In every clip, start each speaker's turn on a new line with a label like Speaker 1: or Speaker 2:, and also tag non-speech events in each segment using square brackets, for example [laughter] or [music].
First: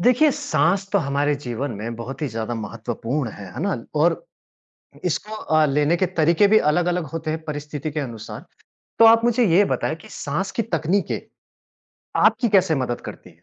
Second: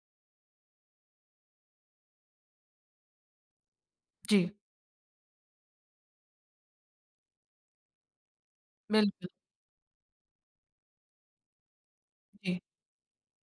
Speaker 1: देखिए, साँस तो हमारे जीवन में बहुत ही ज़्यादा महत्वपूर्ण है ना? और
Speaker 2: जी,
Speaker 1: इसको लेने के तरीके भी अलग-अलग होते हैं परिस्थिति के अनुसार। तो आप
Speaker 2: बिल्कुल,
Speaker 1: मुझे ये बताएँ कि साँस की तकनीकें आपकी
Speaker 2: जी।
Speaker 1: कैसे मदद करती हैं?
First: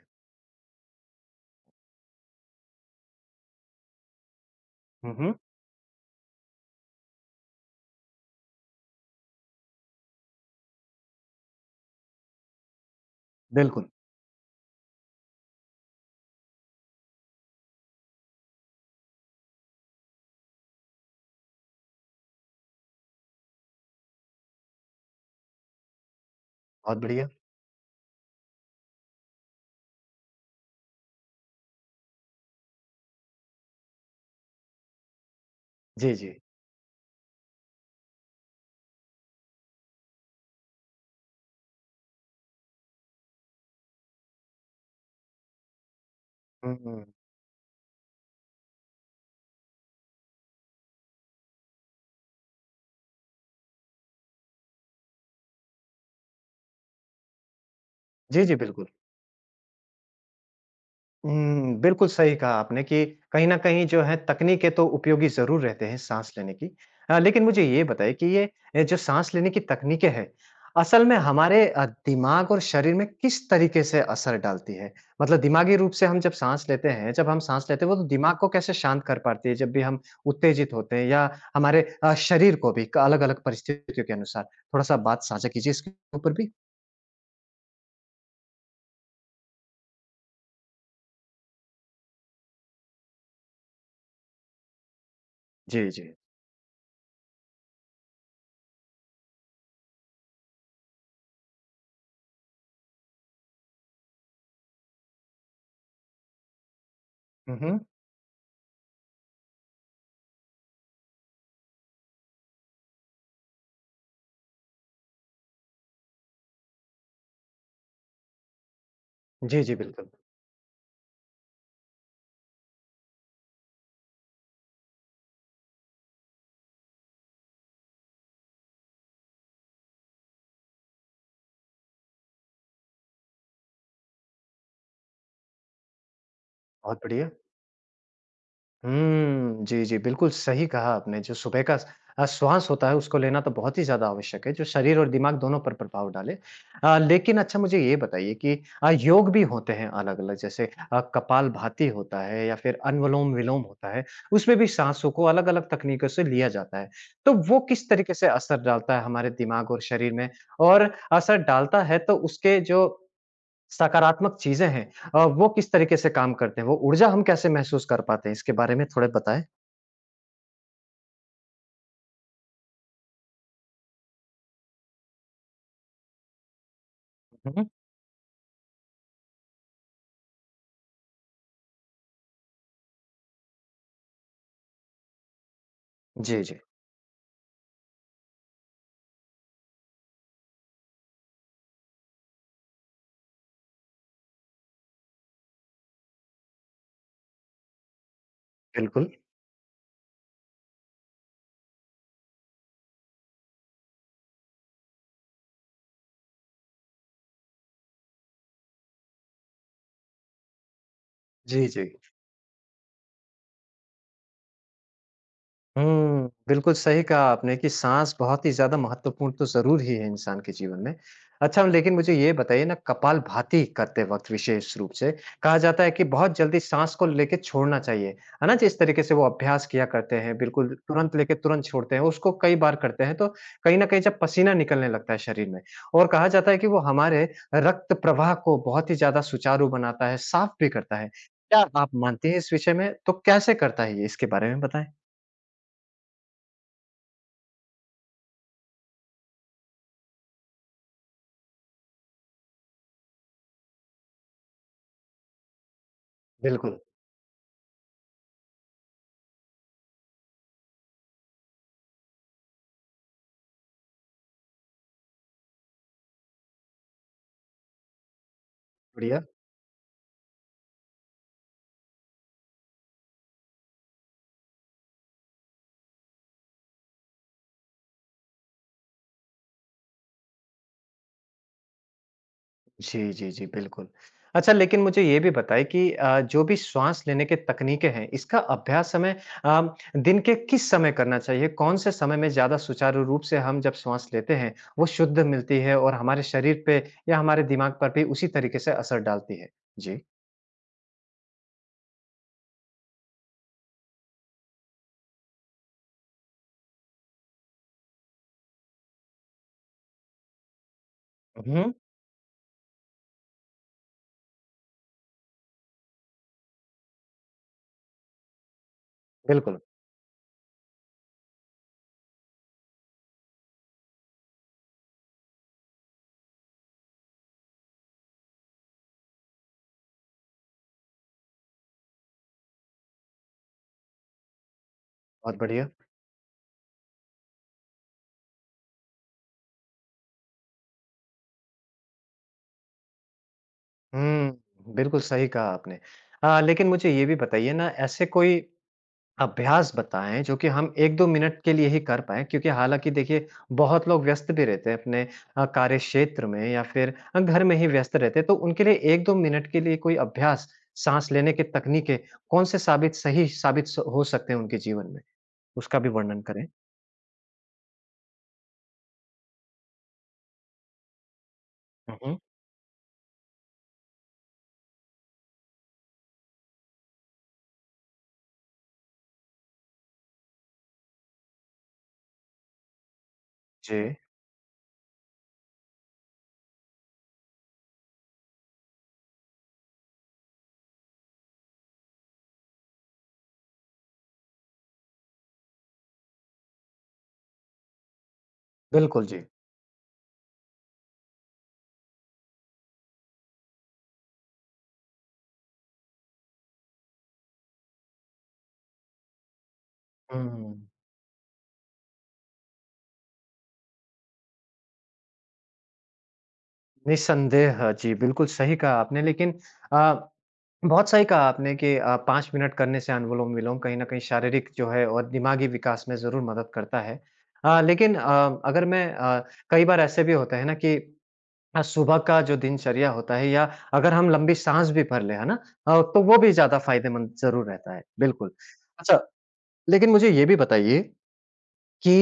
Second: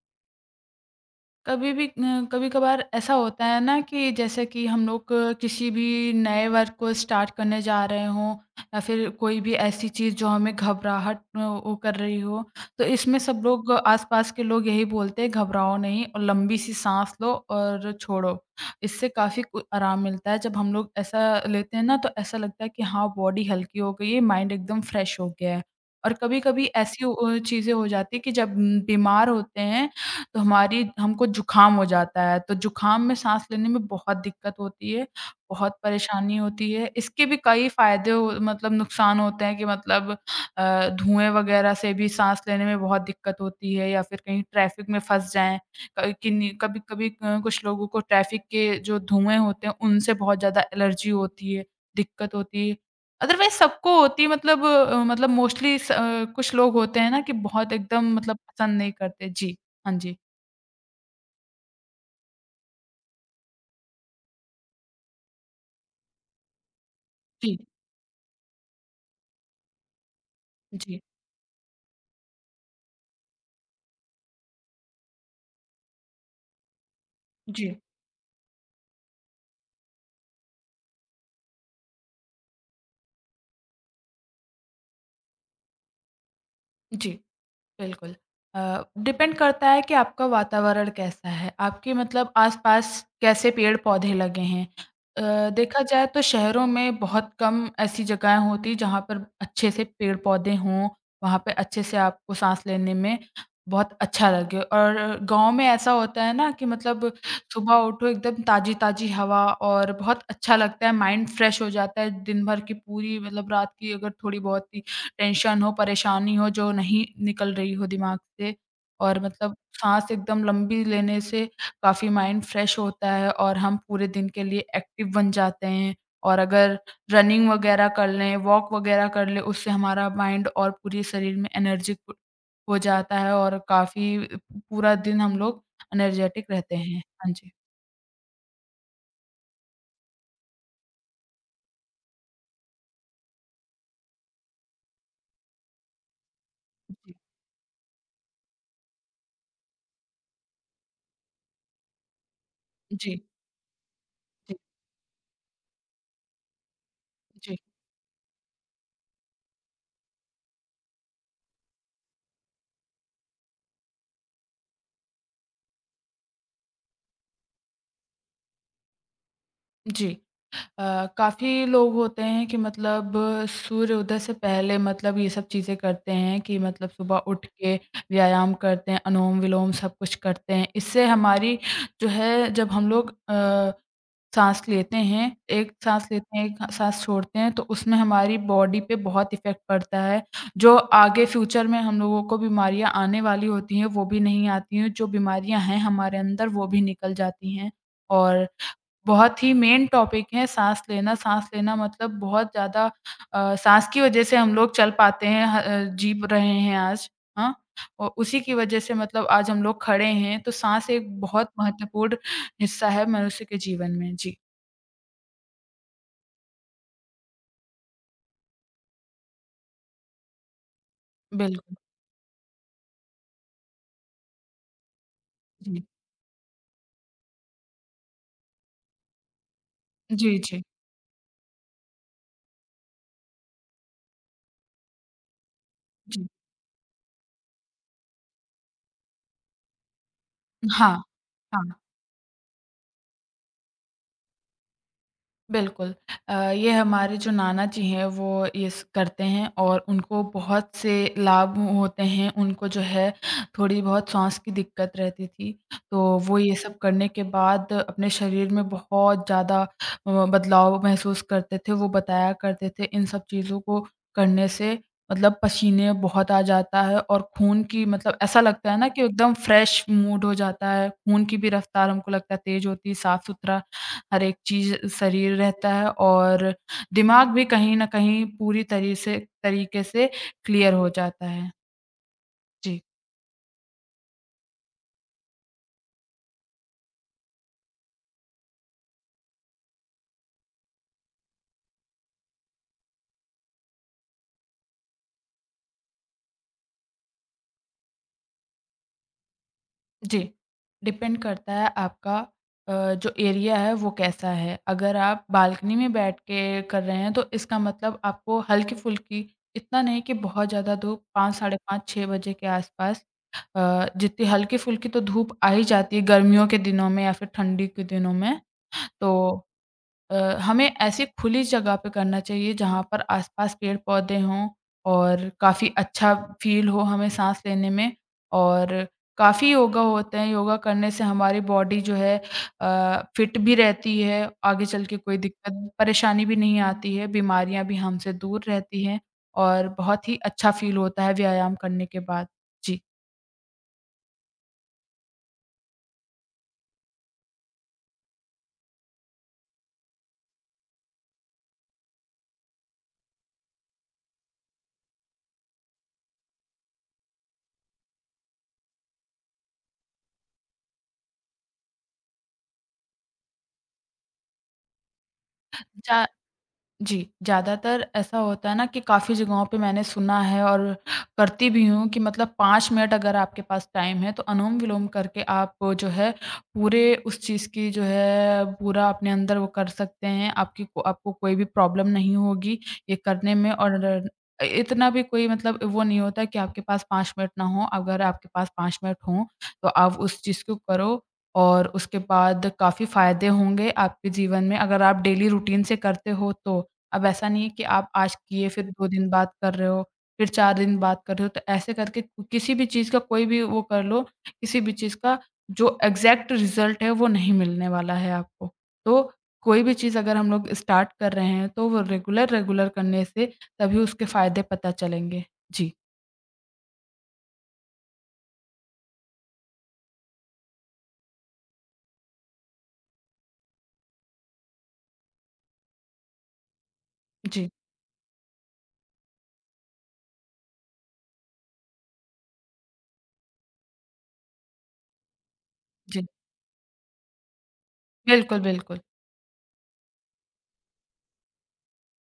Speaker 2: कभी भी कभी-कभार ऐसा होता है ना कि जैसे कि हम लोग
Speaker 1: हुँ, हुँ।
Speaker 2: किसी भी नए वर्क को स्टार्ट करने जा रहे हों या फिर कोई भी ऐसी चीज़ जो हमें घबराहट वो कर रही हो, तो इसमें सब लोग
Speaker 1: बिल्कुल,
Speaker 2: आस-पास के लोग यही बोलते हैं घबराओ नहीं और लंबी सी साँस लो और छोड़ो। इससे काफ़ी कु आराम मिलता है, जब हम लोग ऐसा लेते हैं ना तो ऐसा लगता है कि हाँ, बॉडी हल्की हो गई है, माइंड एकदम फ्रेश हो गया है। और कभी-कभी
Speaker 1: बहुत
Speaker 2: ऐसी
Speaker 1: बढ़िया।
Speaker 2: चीज़ें हो जाती हैं कि जब हम बीमार होते हैं तो हमारी हमको जुकाम हो जाता है, तो जुकाम में साँस लेने में बहुत दिक्कत होती है, बहुत
Speaker 1: जी, जी।
Speaker 2: परेशानी होती है। इसके भी कई फ़ायदे हो मतलब नुकसान होते हैं कि मतलब धुएँ वगैरह से भी साँस लेने में बहुत दिक्कत होती है या फिर कहीं ट्रैफ़िक में फँस जाएँ। क किन्हीं
Speaker 1: हुँ, हुँ।
Speaker 2: कभी-कभी कुछ लोगों को ट्रैफ़िक के जो धुएँ होते हैं, उनसे बहुत ज़्यादा एलर्जी होती है, दिक्कत होती है। अदरवाइज़ सबको होती है मतलब मतलब मोस्टली स कुछ लोग होते हैं ना कि बहुत एकदम मतलब
Speaker 1: जी, जी,
Speaker 2: पसंद
Speaker 1: बिल्कुल।
Speaker 2: नहीं करते। जी। हाँ जी।
Speaker 1: हुँ, बिल्कुल सही कहा आपने कि कहीं न कहीं जो है तकनीकें तो उपयोगी ज़रूर रहते हैं सांस लेने की। लेकिन
Speaker 2: जी,
Speaker 1: मुझे ये बताइए कि ये जो सांस लेने की तकनीकें हैं,
Speaker 2: जी,
Speaker 1: असल में हमारे दिमाग और शरीर में किस तरीके से असर डालती है? मतलब दिमागी रूप से हम जब सांस लेते हैं जब हम सांस
Speaker 2: जी,
Speaker 1: लेते हैं वो तो दिमाग को कैसे शांत कर पाती है जब भी हम उत्तेजित होते हैं या हमारे शरीर को भी क अलग-अलग परिस्थितियों के अनुसार? थोड़ा-सा बात साझा कीजिए इसके ऊपर भी।
Speaker 2: जी, बिल्कुल। अ, डिपेंड करता है कि आपका वातावरण कैसा है, आपके मतलब आस-पास कैसे पेड़-पौधे लगे हैं। देखा
Speaker 1: जी,
Speaker 2: जाए
Speaker 1: जी।
Speaker 2: तो शहरों में बहुत कम ऐसी जगहें होती जहाँ पर अच्छे से पेड़-पौधे हों, वहाँ पे अच्छे से आपको साँस लेने में बहुत अच्छा लगे और गाँव में ऐसा होता है ना कि मतलब
Speaker 1: हुँ,
Speaker 2: सुबह
Speaker 1: हुँ।
Speaker 2: उठो एकदम ताज़ी-ताज़ी हवा और बहुत अच्छा लगता है, माइंड फ्रेश हो जाता है दिन भर की पूरी मतलब रात की अगर थोड़ी बहुत टेंशन हो, परेशानी हो जो नहीं निकल रही हो दिमाग से और मतलब
Speaker 1: जी, जी, बिल्कुल।
Speaker 2: साँस एकदम लंबी लेने से काफ़ी माइंड फ्रेश होता है और हम पूरे दिन के लिए एक्टिव बन जाते हैं और अगर रनिंग वग़ैरह कर लें, वॉक वग़ैरह कर लें, उससे हमारा माइंड और पूरे शरीर में एनर्जी हो जाता है और काफ़ी पूरा दिन हम लोग एनर्जेटिक रहते
Speaker 1: बहुत
Speaker 2: हैं।
Speaker 1: बढ़िया।
Speaker 2: हाँ जी।
Speaker 1: हुँ। जी, जी, बिल्कुल सही कहा आपने। जो सुबह का स श्वास होता है उसको लेना तो बहुत ही ज़्यादा आवश्यक है, जो शरीर और दिमाग दोनों पर प्रभाव डाले।
Speaker 2: जी।
Speaker 1: लेकिन अच्छा मुझे ये बताइए कि योग भी होते हैं अलग-अलग जैसे कपालभाति होता है या फिर
Speaker 2: जी,
Speaker 1: अनुलोम-विलोम होता है, उसमें
Speaker 2: जी,
Speaker 1: भी साँसों को अलग-अलग तकनीकों से लिया जाता है। तो
Speaker 2: जी,
Speaker 1: वो किस तरीके से असर डालता है हमारे दिमाग और शरीर में? और असर डालता है तो उसके जो सकारात्मक चीज़ें हैं वो किस तरीके से काम करते हैं? वो ऊर्जा हम कैसे महसूस कर पाते हैं? इसके बारे में थोड़ा बताएँ?
Speaker 2: जी। काफ़ी लोग होते हैं कि मतलब सूर्योदय से पहले मतलब ये सब चीज़ें करते हैं कि मतलब सुबह उठ
Speaker 1: हुँ, हुँ।
Speaker 2: के व्यायाम करते हैं, अनुलोम-विलोम सब कुछ करते हैं। इससे हमारी जो है जब हम लोग साँस लेते हैं, एक साँस लेते
Speaker 1: जी,
Speaker 2: हैं, एक
Speaker 1: जी।
Speaker 2: साँस छोड़ते हैं तो उसमें हमारी बॉडी पे बहुत इफ़ेक्ट पड़ता है। जो आगे फ्यूचर में हम लोगों को बीमारियाँ आने वाली होती हैं, वो भी नहीं आती हैं, जो बीमारियाँ हैं हमारे अंदर वो भी निकल जाती हैं। और
Speaker 1: बिल्कुल।
Speaker 2: बहुत ही मेन टॉपिक है साँस लेना मतलब बहुत ज़्यादा साँस की वज़ह से हम लोग चल पाते हैं, ह जी रहे हैं आज, हाँ। औ उसी की वज़ह से मतलब आज हम लोग खड़े हैं, तो साँस एक बहुत
Speaker 1: जी, जी।
Speaker 2: महत्वपूर्ण हिस्सा है मनुष्य के जीवन में। जी,
Speaker 1: हुँ, बिल्कुल सही कहा आपने कि साँस बहुत ही ज़्यादा महत्वपूर्ण तो ज़रूर ही है इंसान के जीवन में। अच्छा
Speaker 2: बिल्कुल।
Speaker 1: लेकिन मुझे ये बताइए ना कपालभाति करते वक़्त विशेष रूप से कहा जाता
Speaker 2: जी।
Speaker 1: है कि बहुत जल्दी साँस को लेके छोड़ना चाहिए, है ना? जिस तरीके से वो अभ्यास किया करते हैं
Speaker 2: जी, जी,
Speaker 1: बिल्कुल तुरंत लेके तुरंत छोड़ते हैं, उसको कई बार करते हैं तो कहीं न कहीं जब पसीना निकलने लगता है शरीर में और
Speaker 2: जी।
Speaker 1: कहा जाता है कि वो हमारे रक्त प्रवाह को बहुत ही ज़्यादा सुचारू बनाता है, साफ़ भी
Speaker 2: हाँ,
Speaker 1: करता है। क्या
Speaker 2: हाँ।
Speaker 1: आप मानती हैं इस विषय में? तो कैसे करता है ये? इसके बारे में बताएँ।
Speaker 2: बिल्कुल। ये हमारे जो नाना जी हैं वो ये स करते हैं और उनको बहुत से लाभ होते हैं, उनको जो है थोड़ी बहुत साँस की दिक्कत रहती थी, तो वो ये
Speaker 1: बिल्कुल।
Speaker 2: सब करने के बाद अपने शरीर में बहुत ज़्यादा बदलाव महसूस करते थे, वो बताया करते थे इन सब चीज़ों को करने से मतलब पसीने बहुत आ जाता है और खून की मतलब ऐसा लगता है ना कि
Speaker 1: बढ़िया।
Speaker 2: एकदम फ्रेश मूड हो जाता है, खून की भी रफ़्तार हमको लगता है तेज़ होती है, साफ़-सुथरा हर एक चीज़ शरीर रहता है और दिमाग भी कहीं न कहीं पूरी तरी से तरीके से क्लियर हो जाता है। जी,
Speaker 1: जी, जी, जी, बिल्कुल। अच्छा लेकिन मुझे ये भी बताइए कि जो भी श्वास लेने के तकनीकें हैं, इसका अभ्यास हमें अ, दिन के किस समय करना चाहिए? कौन-से समय में ज़्यादा सुचारू रूप से हम जब श्वास लेते हैं, वो शुद्ध मिलती है और हमारे शरीर पे या हमारे दिमाग पर भी उसी तरीके से असर डालती है? जी।
Speaker 2: जी। डिपेंड करता है आपका जो एरिया है वो कैसा है। अगर आप बालकनी में बैठ के कर रहे हैं तो इसका मतलब आपको हल्की-फुल्की इतना नहीं कि बहुत ज़्यादा धूप 5 साढ़े
Speaker 1: हुँ,
Speaker 2: 5 6 बजे के आसपास जितनी हल्की-फुल्की तो धूप आ ही जाती है गर्मियों के दिनों में या फिर ठंडी के दिनों में। तो
Speaker 1: बिल्कुल,
Speaker 2: अ, हमें ऐसी खुली जगह पे करना चाहिए जहाँ पर आस-पास पेड़-पौधे हों और काफ़ी अच्छा फ़ील हो हमें साँस लेने में और काफ़ी योगा होते हैं। योगा करने से हमारी बॉडी जो है फिट भी रहती है, आगे चल के कोई
Speaker 1: बहुत बढ़िया।
Speaker 2: दिक्कत, परेशानी भी नहीं आती है, बीमारियाँ भी हमसे दूर रहती हैं और बहुत ही अच्छा फ़ील होता है व्यायाम करने के बाद। जी।
Speaker 1: हुँ, बिल्कुल सही कहा आपने। लेकिन मुझे ये भी बताइए ना ऐसे कोई अभ्यास बताएँ जो कि हम 1-2 मिनट के लिए ही कर पाएँ क्योंकि हालाँकि देखिए बहुत लोग व्यस्त भी रहते हैं अपने कार्य क्षेत्र में या फिर घर में ही व्यस्त रहते हैं। तो उनके लिए 1-2 मिनट के लिए कोई अभ्यास, साँस लेने की तकनीकें कौन से साबित सही साबित स हो सकते हैं उनके जीवन में? उसका भी
Speaker 2: चा
Speaker 1: वर्णन करें।
Speaker 2: जी, ज़्यादातर ऐसा होता है ना कि काफ़ी जगहों पे मैंने सुना है और करती भी हूँ
Speaker 1: हुँ,
Speaker 2: कि
Speaker 1: हुँ।
Speaker 2: मतलब 5 मिनट अगर आपके पास टाइम है, तो अनुलोम-विलोम करके आप जो है पूरे उस चीज़ की जो है पूरा अपने अंदर वो कर सकते हैं। आपकी आपको कोई भी प्रॉब्लम नहीं होगी ये करने में
Speaker 1: जी,
Speaker 2: और इतना भी कोई मतलब वो नहीं होता कि आपके पास 5 मिनट ना हो। अगर आपके पास 5 मिनट हों, तो आप उस चीज़ को करो और उसके बाद काफ़ी फ़ायदे होंगे आपके जीवन में। अगर आप डेली रूटीन से करते हो तो। अब ऐसा नहीं है कि आप आज किए फिर 2
Speaker 1: बिल्कुल
Speaker 2: दिन
Speaker 1: जी।
Speaker 2: बाद कर रहे हो, फिर 4 दिन बाद कर रहे हो, तो ऐसे करके कु- किसी भी चीज़ का कोई भी वो कर लो, किसी भी चीज़ का जो एग्ज़ैक्ट रिज़ल्ट है वो नहीं मिलने वाला है आपको। तो कोई भी चीज़ अगर हम लोग
Speaker 1: हुँ।
Speaker 2: स्टार्ट कर रहे हैं तो वो रेगुलर, रेगुलर करने से तभी उसके फ़ायदे पता चलेंगे। जी,
Speaker 1: निस्संदेह, जी, बिल्कुल सही कहा आपने लेकिन अ, बहुत सही कहा आपने कि 5 मिनट करने से अनुलोम-विलोम कहीं न कहीं शारीरिक जो है और दिमागी विकास में ज़रूर मदद करता है।
Speaker 2: जी,
Speaker 1: अ, लेकिन अ, अगर मैं अ, कई बार ऐसे भी होता है ना कि सुबह का जो दिनचर्या होता है या अगर हम लंबी साँस भी भर लें, है ना? तो
Speaker 2: जी।
Speaker 1: वो भी ज़्यादा फ़ायदेमंद ज़रूर रहता है, बिल्कुल।
Speaker 2: बिल्कुल, बिल्कुल।
Speaker 1: अच्छा, लेकिन मुझे ये भी बताइए कि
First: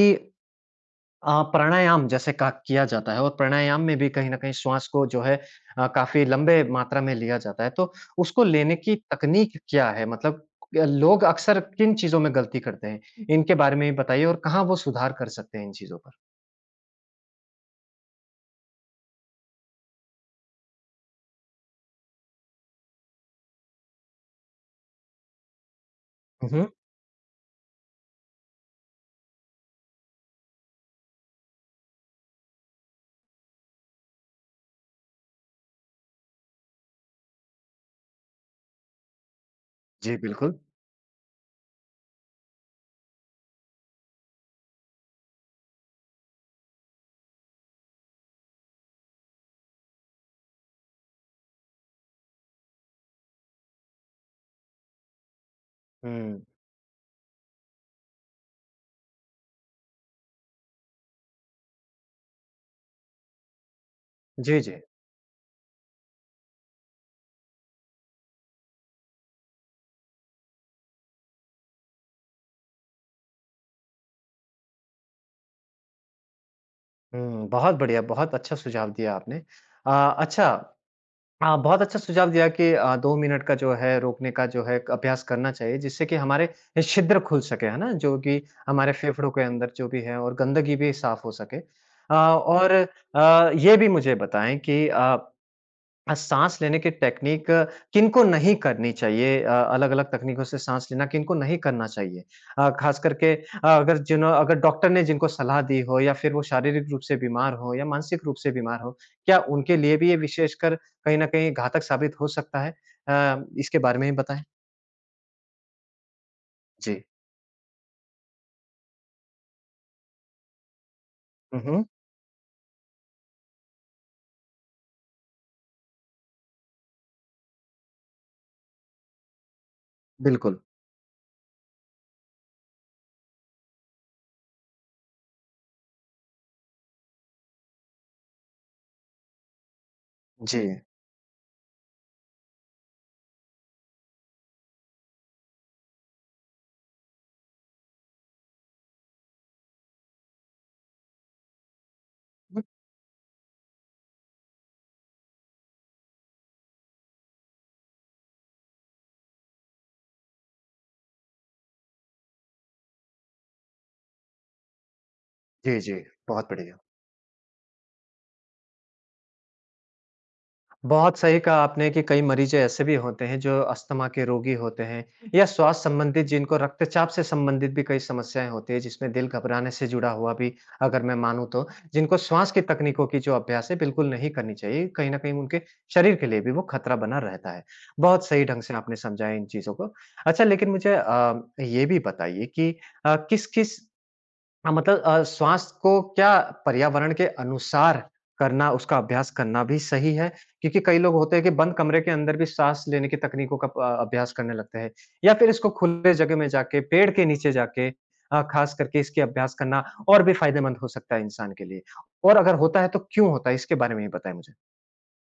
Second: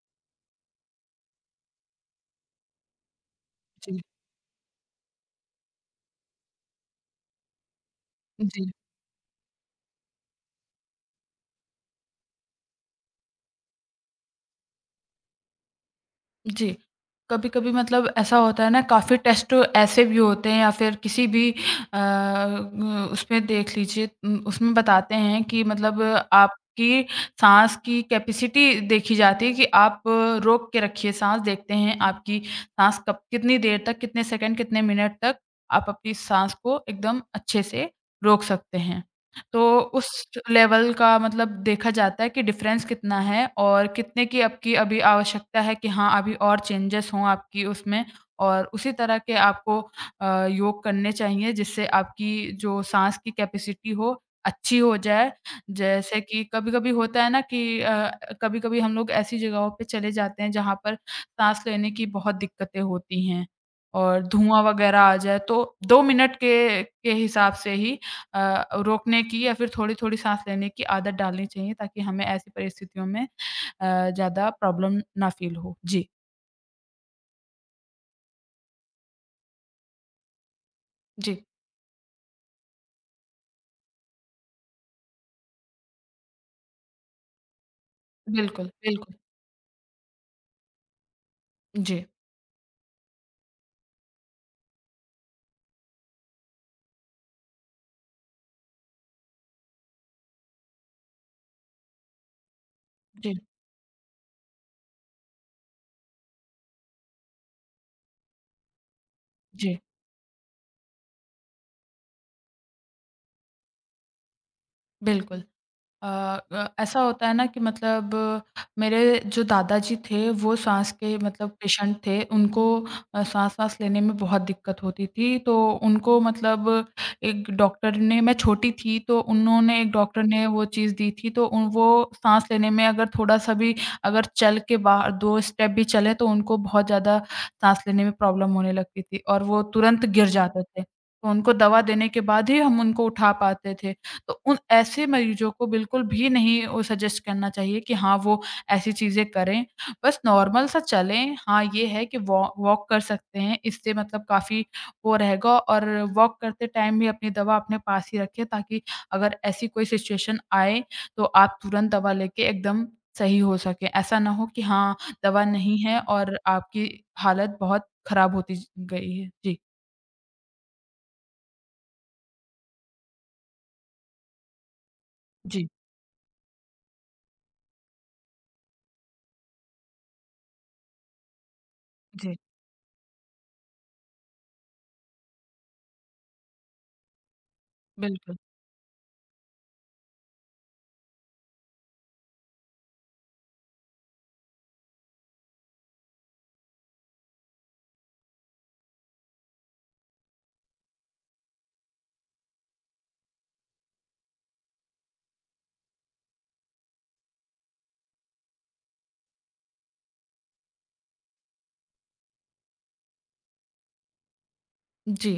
Speaker 1: प्राणायाम जैसे का किया जाता है और प्राणायाम में
Speaker 2: जी,
Speaker 1: भी कहीं न कहीं श्वास को जो है काफ़ी लंबे मात्रा में लिया जाता है, तो उसको
Speaker 2: जी।
Speaker 1: लेने की तकनीक क्या है? मतलब लोग अक्सर किन चीज़ों में गलती करते हैं? इनके बारे में भी बताइए और कहाँ वो सुधार कर सकते हैं इन चीज़ों पर?
Speaker 2: जी, कभी-कभी मतलब ऐसा होता है ना काफ़ी टेस्ट ऐसे भी होते हैं या फिर किसी भी ग उसमें देख लीजिए उसमें बताते हैं कि मतलब
Speaker 1: हुँ, हुँ।
Speaker 2: आपकी साँस की कैपेसिटी देखी जाती है कि आप रोक के रखिए साँस, देखते हैं आपकी साँस कब कितनी देर तक, कितने सेकंड, कितने मिनट तक आप अपनी साँस को एकदम अच्छे से रोक सकते हैं। तो उस
Speaker 1: जी, बिल्कुल।
Speaker 2: लेवल का मतलब देखा जाता है कि डिफ़रेंस कितना है और कितने की आपकी अभी आवश्यकता है कि हाँ, अभी और चेंजेज़ हों आपकी उसमें और उसी तरह के आपको योग करने चाहिए जिससे आपकी जो साँस की कैपेसिटी हो, अच्छी हो जाए। जैसे कि
Speaker 1: हुँ।
Speaker 2: कभी-कभी होता है ना कि कभी-कभी हम लोग ऐसी जगहों पे चले जाते हैं जहाँ पर साँस लेने की बहुत दिक्कतें होती हैं और
Speaker 1: जी,
Speaker 2: धुआँ
Speaker 1: जी।
Speaker 2: वग़ैरह आ जाए, तो 2 मिनट के हिसाब से ही रोकने की या फिर थोड़ी-थोड़ी साँस लेने की आदत डालनी चाहिए ताकि हमें ऐसी परिस्थितियों में ज़्यादा प्रॉब्लम ना फ़ील हो। जी,
Speaker 1: हुँ, बहुत बढ़िया, बहुत अच्छा सुझाव दिया आपने। अ, अच्छा
Speaker 2: जी।
Speaker 1: हाँ, बहुत अच्छा सुझाव दिया कि 2 मिनट का जो है रोकने का जो है अभ्यास करना चाहिए जिससे कि हमारे छिद्र खुल सके, है ना? जो कि
Speaker 2: बिल्कुल,
Speaker 1: हमारे
Speaker 2: बिल्कुल।
Speaker 1: फेफड़ों के अंदर जो भी है और गंदगी भी साफ़ हो सके।
Speaker 2: जी,
Speaker 1: अ, और ये भी मुझे बताएँ कि साँस लेने की टेक्निक किनको नहीं करनी चाहिए अलग-अलग तकनीकों से साँस लेना किनको नहीं करना चाहिए? ख़ास करके
Speaker 2: जी,
Speaker 1: अगर जिन्हों अगर डॉक्टर ने जिनको सलाह दी हो या फिर वो शारीरिक रूप से बीमार हो या मानसिक रूप से बीमार हो, क्या उनके
Speaker 2: जी,
Speaker 1: लिए भी ये विशेषकर कहीं न कहीं घातक साबित हो सकता है? इसके बारे में भी बताएँ।
Speaker 2: बिल्कुल। अ ऐसा
Speaker 1: जी।
Speaker 2: होता है ना कि मतलब मेरे जो दादाजी थे, वो साँस के मतलब
Speaker 1: हुँ, हुँ।
Speaker 2: पेशेंट थे। उनको साँस-वाँस लेने में बहुत दिक्कत होती थी, तो उनको मतलब एक डॉक्टर ने मैं छोटी थी, तो उन्होंने एक डॉक्टर ने
Speaker 1: बिल्कुल।
Speaker 2: वो चीज़ दी थी, तो उन वो साँस लेने में अगर थोड़ा-सा भी अगर चल के बाहर 2 स्टेप भी चलें, तो उनको बहुत ज़्यादा साँस लेने में प्रॉब्लम होने लगती थी और वो तुरंत गिर
Speaker 1: जी।
Speaker 2: जाते थे। तो उनको दवा देने के बाद ही हम उनको उठा पाते थे। तो उन ऐसे मरीजों को बिल्कुल भी नहीं वो सजेस्ट करना चाहिए कि हाँ, वो ऐसी चीज़ें करें। बस नॉर्मल सा चलें, हाँ, ये है कि वॉ वॉक कर सकते हैं, इससे मतलब काफ़ी वो रहेगा और वॉक करते टाइम भी अपनी दवा अपने पास ही रखें ताकि अगर ऐसी कोई सिचुएशन आए, तो आप तुरंत दवा लेके एकदम सही हो सकें। ऐसा ना हो कि हाँ, दवा नहीं
Speaker 1: जी, जी।
Speaker 2: है और
Speaker 1: बहुत बढ़िया।
Speaker 2: आपकी हालत बहुत खराब होती ज गई है। जी,
Speaker 1: बहुत सही कहा आपने कि कई मरीज ऐसे भी होते हैं जो अस्थमा के रोगी होते हैं या
Speaker 2: जी,
Speaker 1: श्वास संबंधित जिनको रक्तचाप से संबंधित भी कई समस्याएं होती है जिसमें दिल घबराने से जुड़ा हुआ भी अगर मैं मानूं तो जिनको
Speaker 2: जी,
Speaker 1: श्वास की तकनीकों की जो अभ्यास है बिल्कुल नहीं करनी चाहिए कहीं ना कहीं उनके शरीर के लिए भी वो खतरा बना रहता है बहुत
Speaker 2: बिल्कुल।
Speaker 1: सही ढंग से आपने समझाया इन चीजों को अच्छा लेकिन मुझे ये भी बताइए कि किस किस हाँ, मतलब स्वास्थ्य को क्या पर्यावरण के अनुसार करना, उसका अभ्यास करना भी सही है? क्योंकि कई लोग होते हैं कि बंद कमरे के अंदर भी साँस लेने की तकनीकों का अभ्यास करने लगते हैं या फिर इसको खुले जगह में जाके, पेड़ के नीचे जाके ख़ास करके इसके अभ्यास करना और भी फ़ायदेमंद हो सकता है इंसान के लिए और अगर होता है तो क्यों होता है? इसके बारे में भी बताएँ मुझे।
Speaker 2: जी।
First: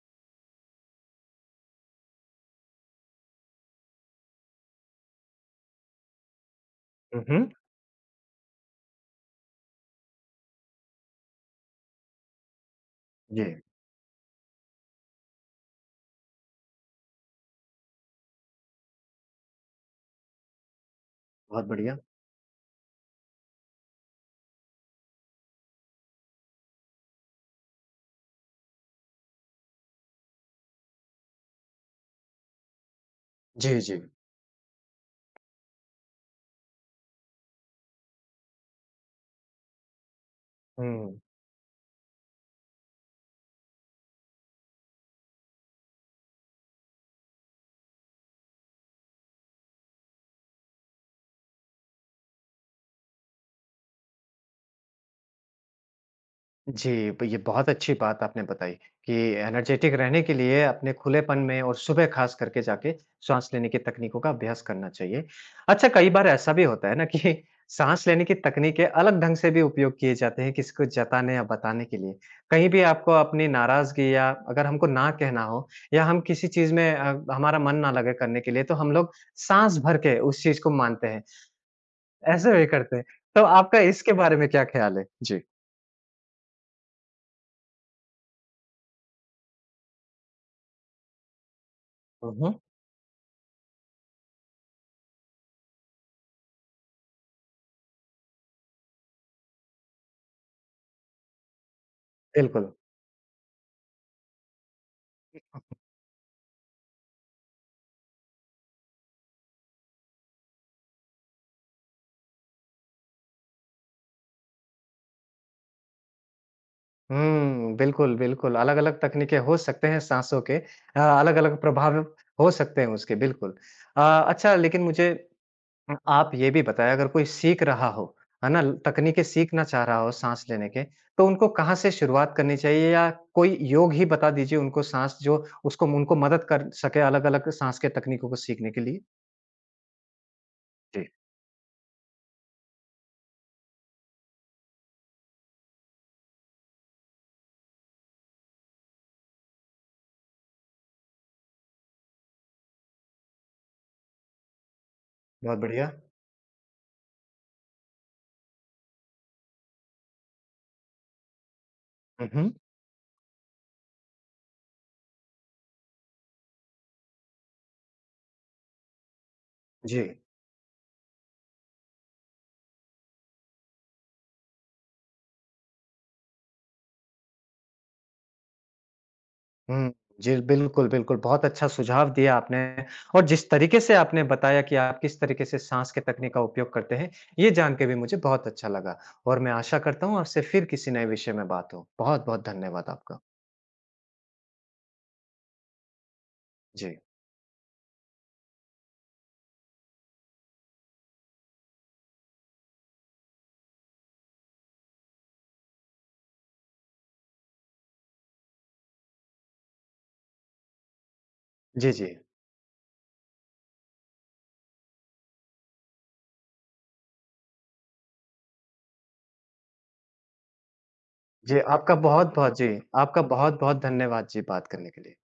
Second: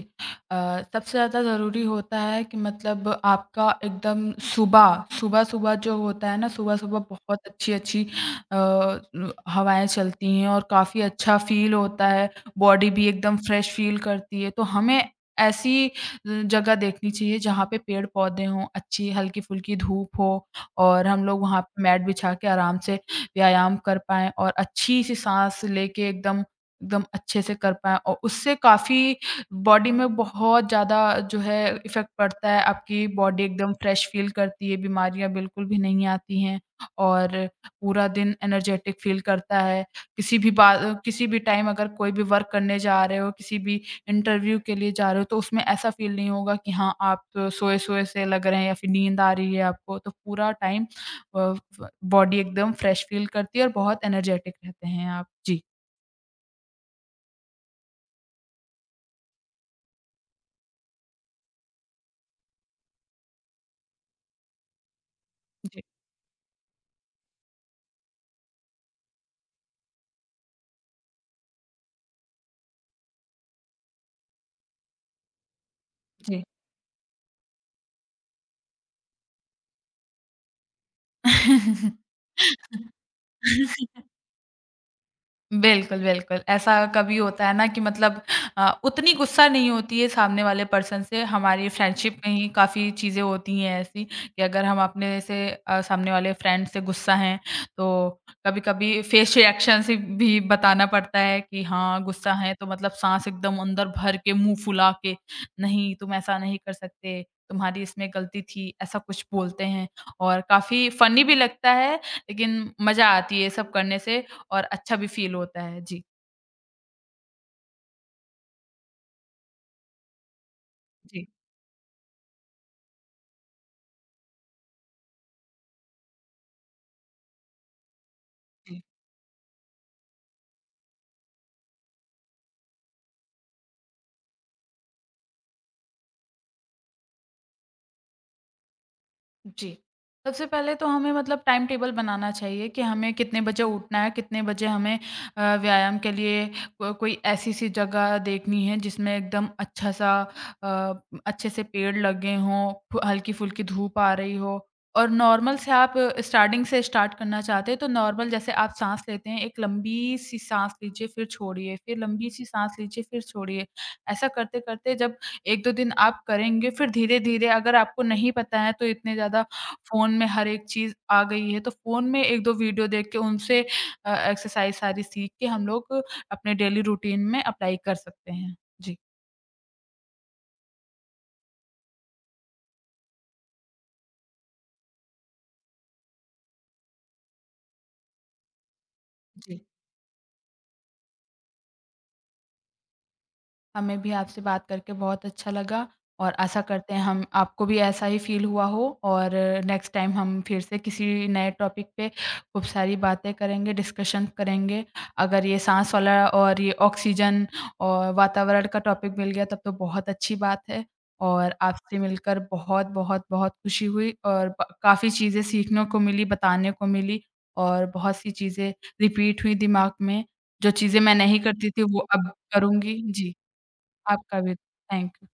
Speaker 2: अ, सबसे ज़्यादा ज़रूरी होता है कि मतलब आपका एकदम सुबह सुबह-सुबह जो होता है ना, सुबह-सुबह
Speaker 1: हुँ,
Speaker 2: बहुत
Speaker 1: हुँ।
Speaker 2: अच्छी-अच्छी उ हवाएँ चलती हैं और काफ़ी अच्छा फ़ील होता है, बॉडी भी एकदम
Speaker 1: जी,
Speaker 2: फ्रेश फ़ील करती है। तो हमें ऐसी जगह देखनी चाहिए जहाँ पे पेड़-पौधे हों, अच्छी हल्की-फुल्की धूप हो और हम लोग वहाँ
Speaker 1: बहुत
Speaker 2: पे
Speaker 1: बढ़िया।
Speaker 2: मैट बिछा के आराम से व्यायाम कर पाएँ और अच्छी-सी साँस लेके एकदम एकदम अच्छे से कर पाएँ और उससे काफ़ी बॉडी में बहुत ज़्यादा जो है इफ़ेक्ट पड़ता है, आपकी बॉडी एकदम
Speaker 1: जी, जी।
Speaker 2: फ्रेश फ़ील करती है, बीमारियाँ बिल्कुल भी नहीं आती हैं और पूरा दिन एनर्जेटिक फ़ील करता है। किसी भी बा
Speaker 1: हुँ।
Speaker 2: किसी भी टाइम अगर कोई भी वर्क करने जा रहे हो, किसी भी इंटरव्यू के लिए जा रहे हो, तो उसमें ऐसा फ़ील नहीं होगा कि हाँ, आप सोए-सोए से लग रहे हैं या फिर नींद आ रही है आपको, तो पूरा टाइम फ बॉडी एकदम फ्रेश फ़ील करती है और बहुत एनर्जेटिक रहते हैं आप। जी।
Speaker 1: जी, ब ये बहुत अच्छी बात आपने बताई कि एनर्जेटिक रहने के लिए अपने खुलेपन में और सुबह खास करके जाके साँस लेने की तकनीकों का अभ्यास करना चाहिए।
Speaker 2: जी,
Speaker 1: अच्छा कई बार ऐसा भी होता है ना कि [laughs] साँस लेने की तकनीकें अलग ढंग से भी उपयोग किए जाते हैं किसी को जताने या बताने के लिए। कहीं भी आपको अपनी नाराज़गी या अगर हमको ना कहना हो या हम
Speaker 2: जी।
Speaker 1: किसी चीज़ में हमारा मन ना लगे करने के लिए तो हम लोग साँस भर के उस चीज़ को मानते हैं, ऐसे भी
Speaker 2: [laughs]
Speaker 1: करते हैं। तो आपका इसके बारे में क्या ख़्याल है? जी।
Speaker 2: बिल्कुल, बिल्कुल। ऐसा कभी होता है ना कि मतलब उतनी गुस्सा नहीं होती है सामने वाले पर्सन से, हमारी फ्रेंडशिप
Speaker 1: हुँ,
Speaker 2: में ही
Speaker 1: हुँ।
Speaker 2: काफ़ी चीज़ें होती हैं ऐसी कि अगर हम अपने से सामने वाले फ्रेंड से गुस्सा हैं, तो कभी-कभी फेस रिएक्शन से भी बताना पड़ता है कि हाँ, गुस्सा है तो
Speaker 1: बिल्कुल।
Speaker 2: मतलब साँस एकदम अंदर भर के, मुँह फुला के, नहीं तुम ऐसा नहीं कर सकते, तुम्हारी इसमें गलती थी, ऐसा कुछ बोलते हैं और काफ़ी फ़नी भी लगता है, लेकिन मज़ा आती है ये सब करने से और अच्छा भी फ़ील होता है। जी,
Speaker 1: हुँ, बिल्कुल, बिल्कुल, अलग-अलग तकनीकें हो सकते हैं साँसों के
Speaker 2: जी,
Speaker 1: अलग-अलग प्रभाव हो सकते हैं उसके बिल्कुल। अच्छा लेकिन मुझे आप ये भी बताएँ अगर कोई सीख रहा हो, है ना?
Speaker 2: जी,
Speaker 1: तकनीकें सीखना चाह रहा हो साँस लेने के, तो उनको कहाँ से शुरुआत करनी चाहिए या कोई योग ही बता दीजिए उनको साँस जो उसको उनको मदद कर सके अलग-अलग साँस के तकनीकों को सीखने के लिए?
Speaker 2: जी। सबसे पहले तो
Speaker 1: जी,
Speaker 2: हमें मतलब टाइम टेबल बनाना चाहिए कि हमें कितने बजे उठना है, कितने बजे हमें व्यायाम के लिए को कोई ऐसी-सी जगह देखनी है जिसमें एकदम अच्छा-सा अ, अच्छे से पेड़ लगे हों, फ हल्की-फुल्की धूप आ रही हो और नॉर्मल
Speaker 1: बहुत
Speaker 2: से
Speaker 1: बढ़िया।
Speaker 2: आप स्टार्टिंग से स्टार्ट करना चाहते हैं तो नॉर्मल जैसे आप साँस लेते हैं, एक लंबी-सी साँस लीजिए, फिर छोड़िए, फिर
Speaker 1: हुँ,
Speaker 2: लंबी-सी
Speaker 1: हुँ।
Speaker 2: साँस लीजिए, फिर छोड़िए। ऐसा करते-करते जब 1-2 दिन आप करेंगे, फिर धीरे-धीरे अगर आपको नहीं पता है तो इतने ज़्यादा
Speaker 1: जी।
Speaker 2: फ़ोन में हर एक चीज़ आ गई है, तो फ़ोन में 1-2 वीडियो देख के उनसे एक्सरसाइज़ सारी सीख के हम लोग अपने डेली रूटीन में अप्लाई कर सकते हैं। जी।
Speaker 1: हुँ। जी, बिल्कुल, बिल्कुल, बहुत अच्छा सुझाव दिया आपने और जिस तरीके से आपने बताया कि आप किस तरीके से साँस के तकनीक का उपयोग करते हैं, ये जान के भी मुझे बहुत अच्छा लगा और मैं
Speaker 2: जी।
Speaker 1: आशा करता हूँ आपसे फिर किसी नए विषय में बात हो। बहुत-बहुत धन्यवाद आपका।
Speaker 2: हमें भी आपसे बात करके बहुत अच्छा लगा और आशा करते
Speaker 1: जी।
Speaker 2: हैं हम आपको भी ऐसा ही फ़ील हुआ हो और नेक्स्ट टाइम हम फिर से किसी नए टॉपिक पे खूब सारी बातें करेंगे, डिस्कशन करेंगे। अगर ये साँस वाला और ये ऑक्सीजन और वातावरण का टॉपिक मिल गया तब तो बहुत अच्छी बात है और
Speaker 1: जी,
Speaker 2: आपसे
Speaker 1: जी।
Speaker 2: मिलकर बहुत, बहुत, बहुत खुशी हुई और ब काफ़ी चीज़ें सीखने को मिली, बताने को मिली और बहुत सी चीज़ें रिपीट हुई दिमाग में। जो चीज़ें मैं नहीं करती थी वो अब
Speaker 1: जी,
Speaker 2: करूँगी।
Speaker 1: आपका
Speaker 2: जी।
Speaker 1: बहुत-बहुत धन्यवाद जी,
Speaker 2: आपका भी
Speaker 1: बात करने के
Speaker 2: थैंक
Speaker 1: लिए।
Speaker 2: यू।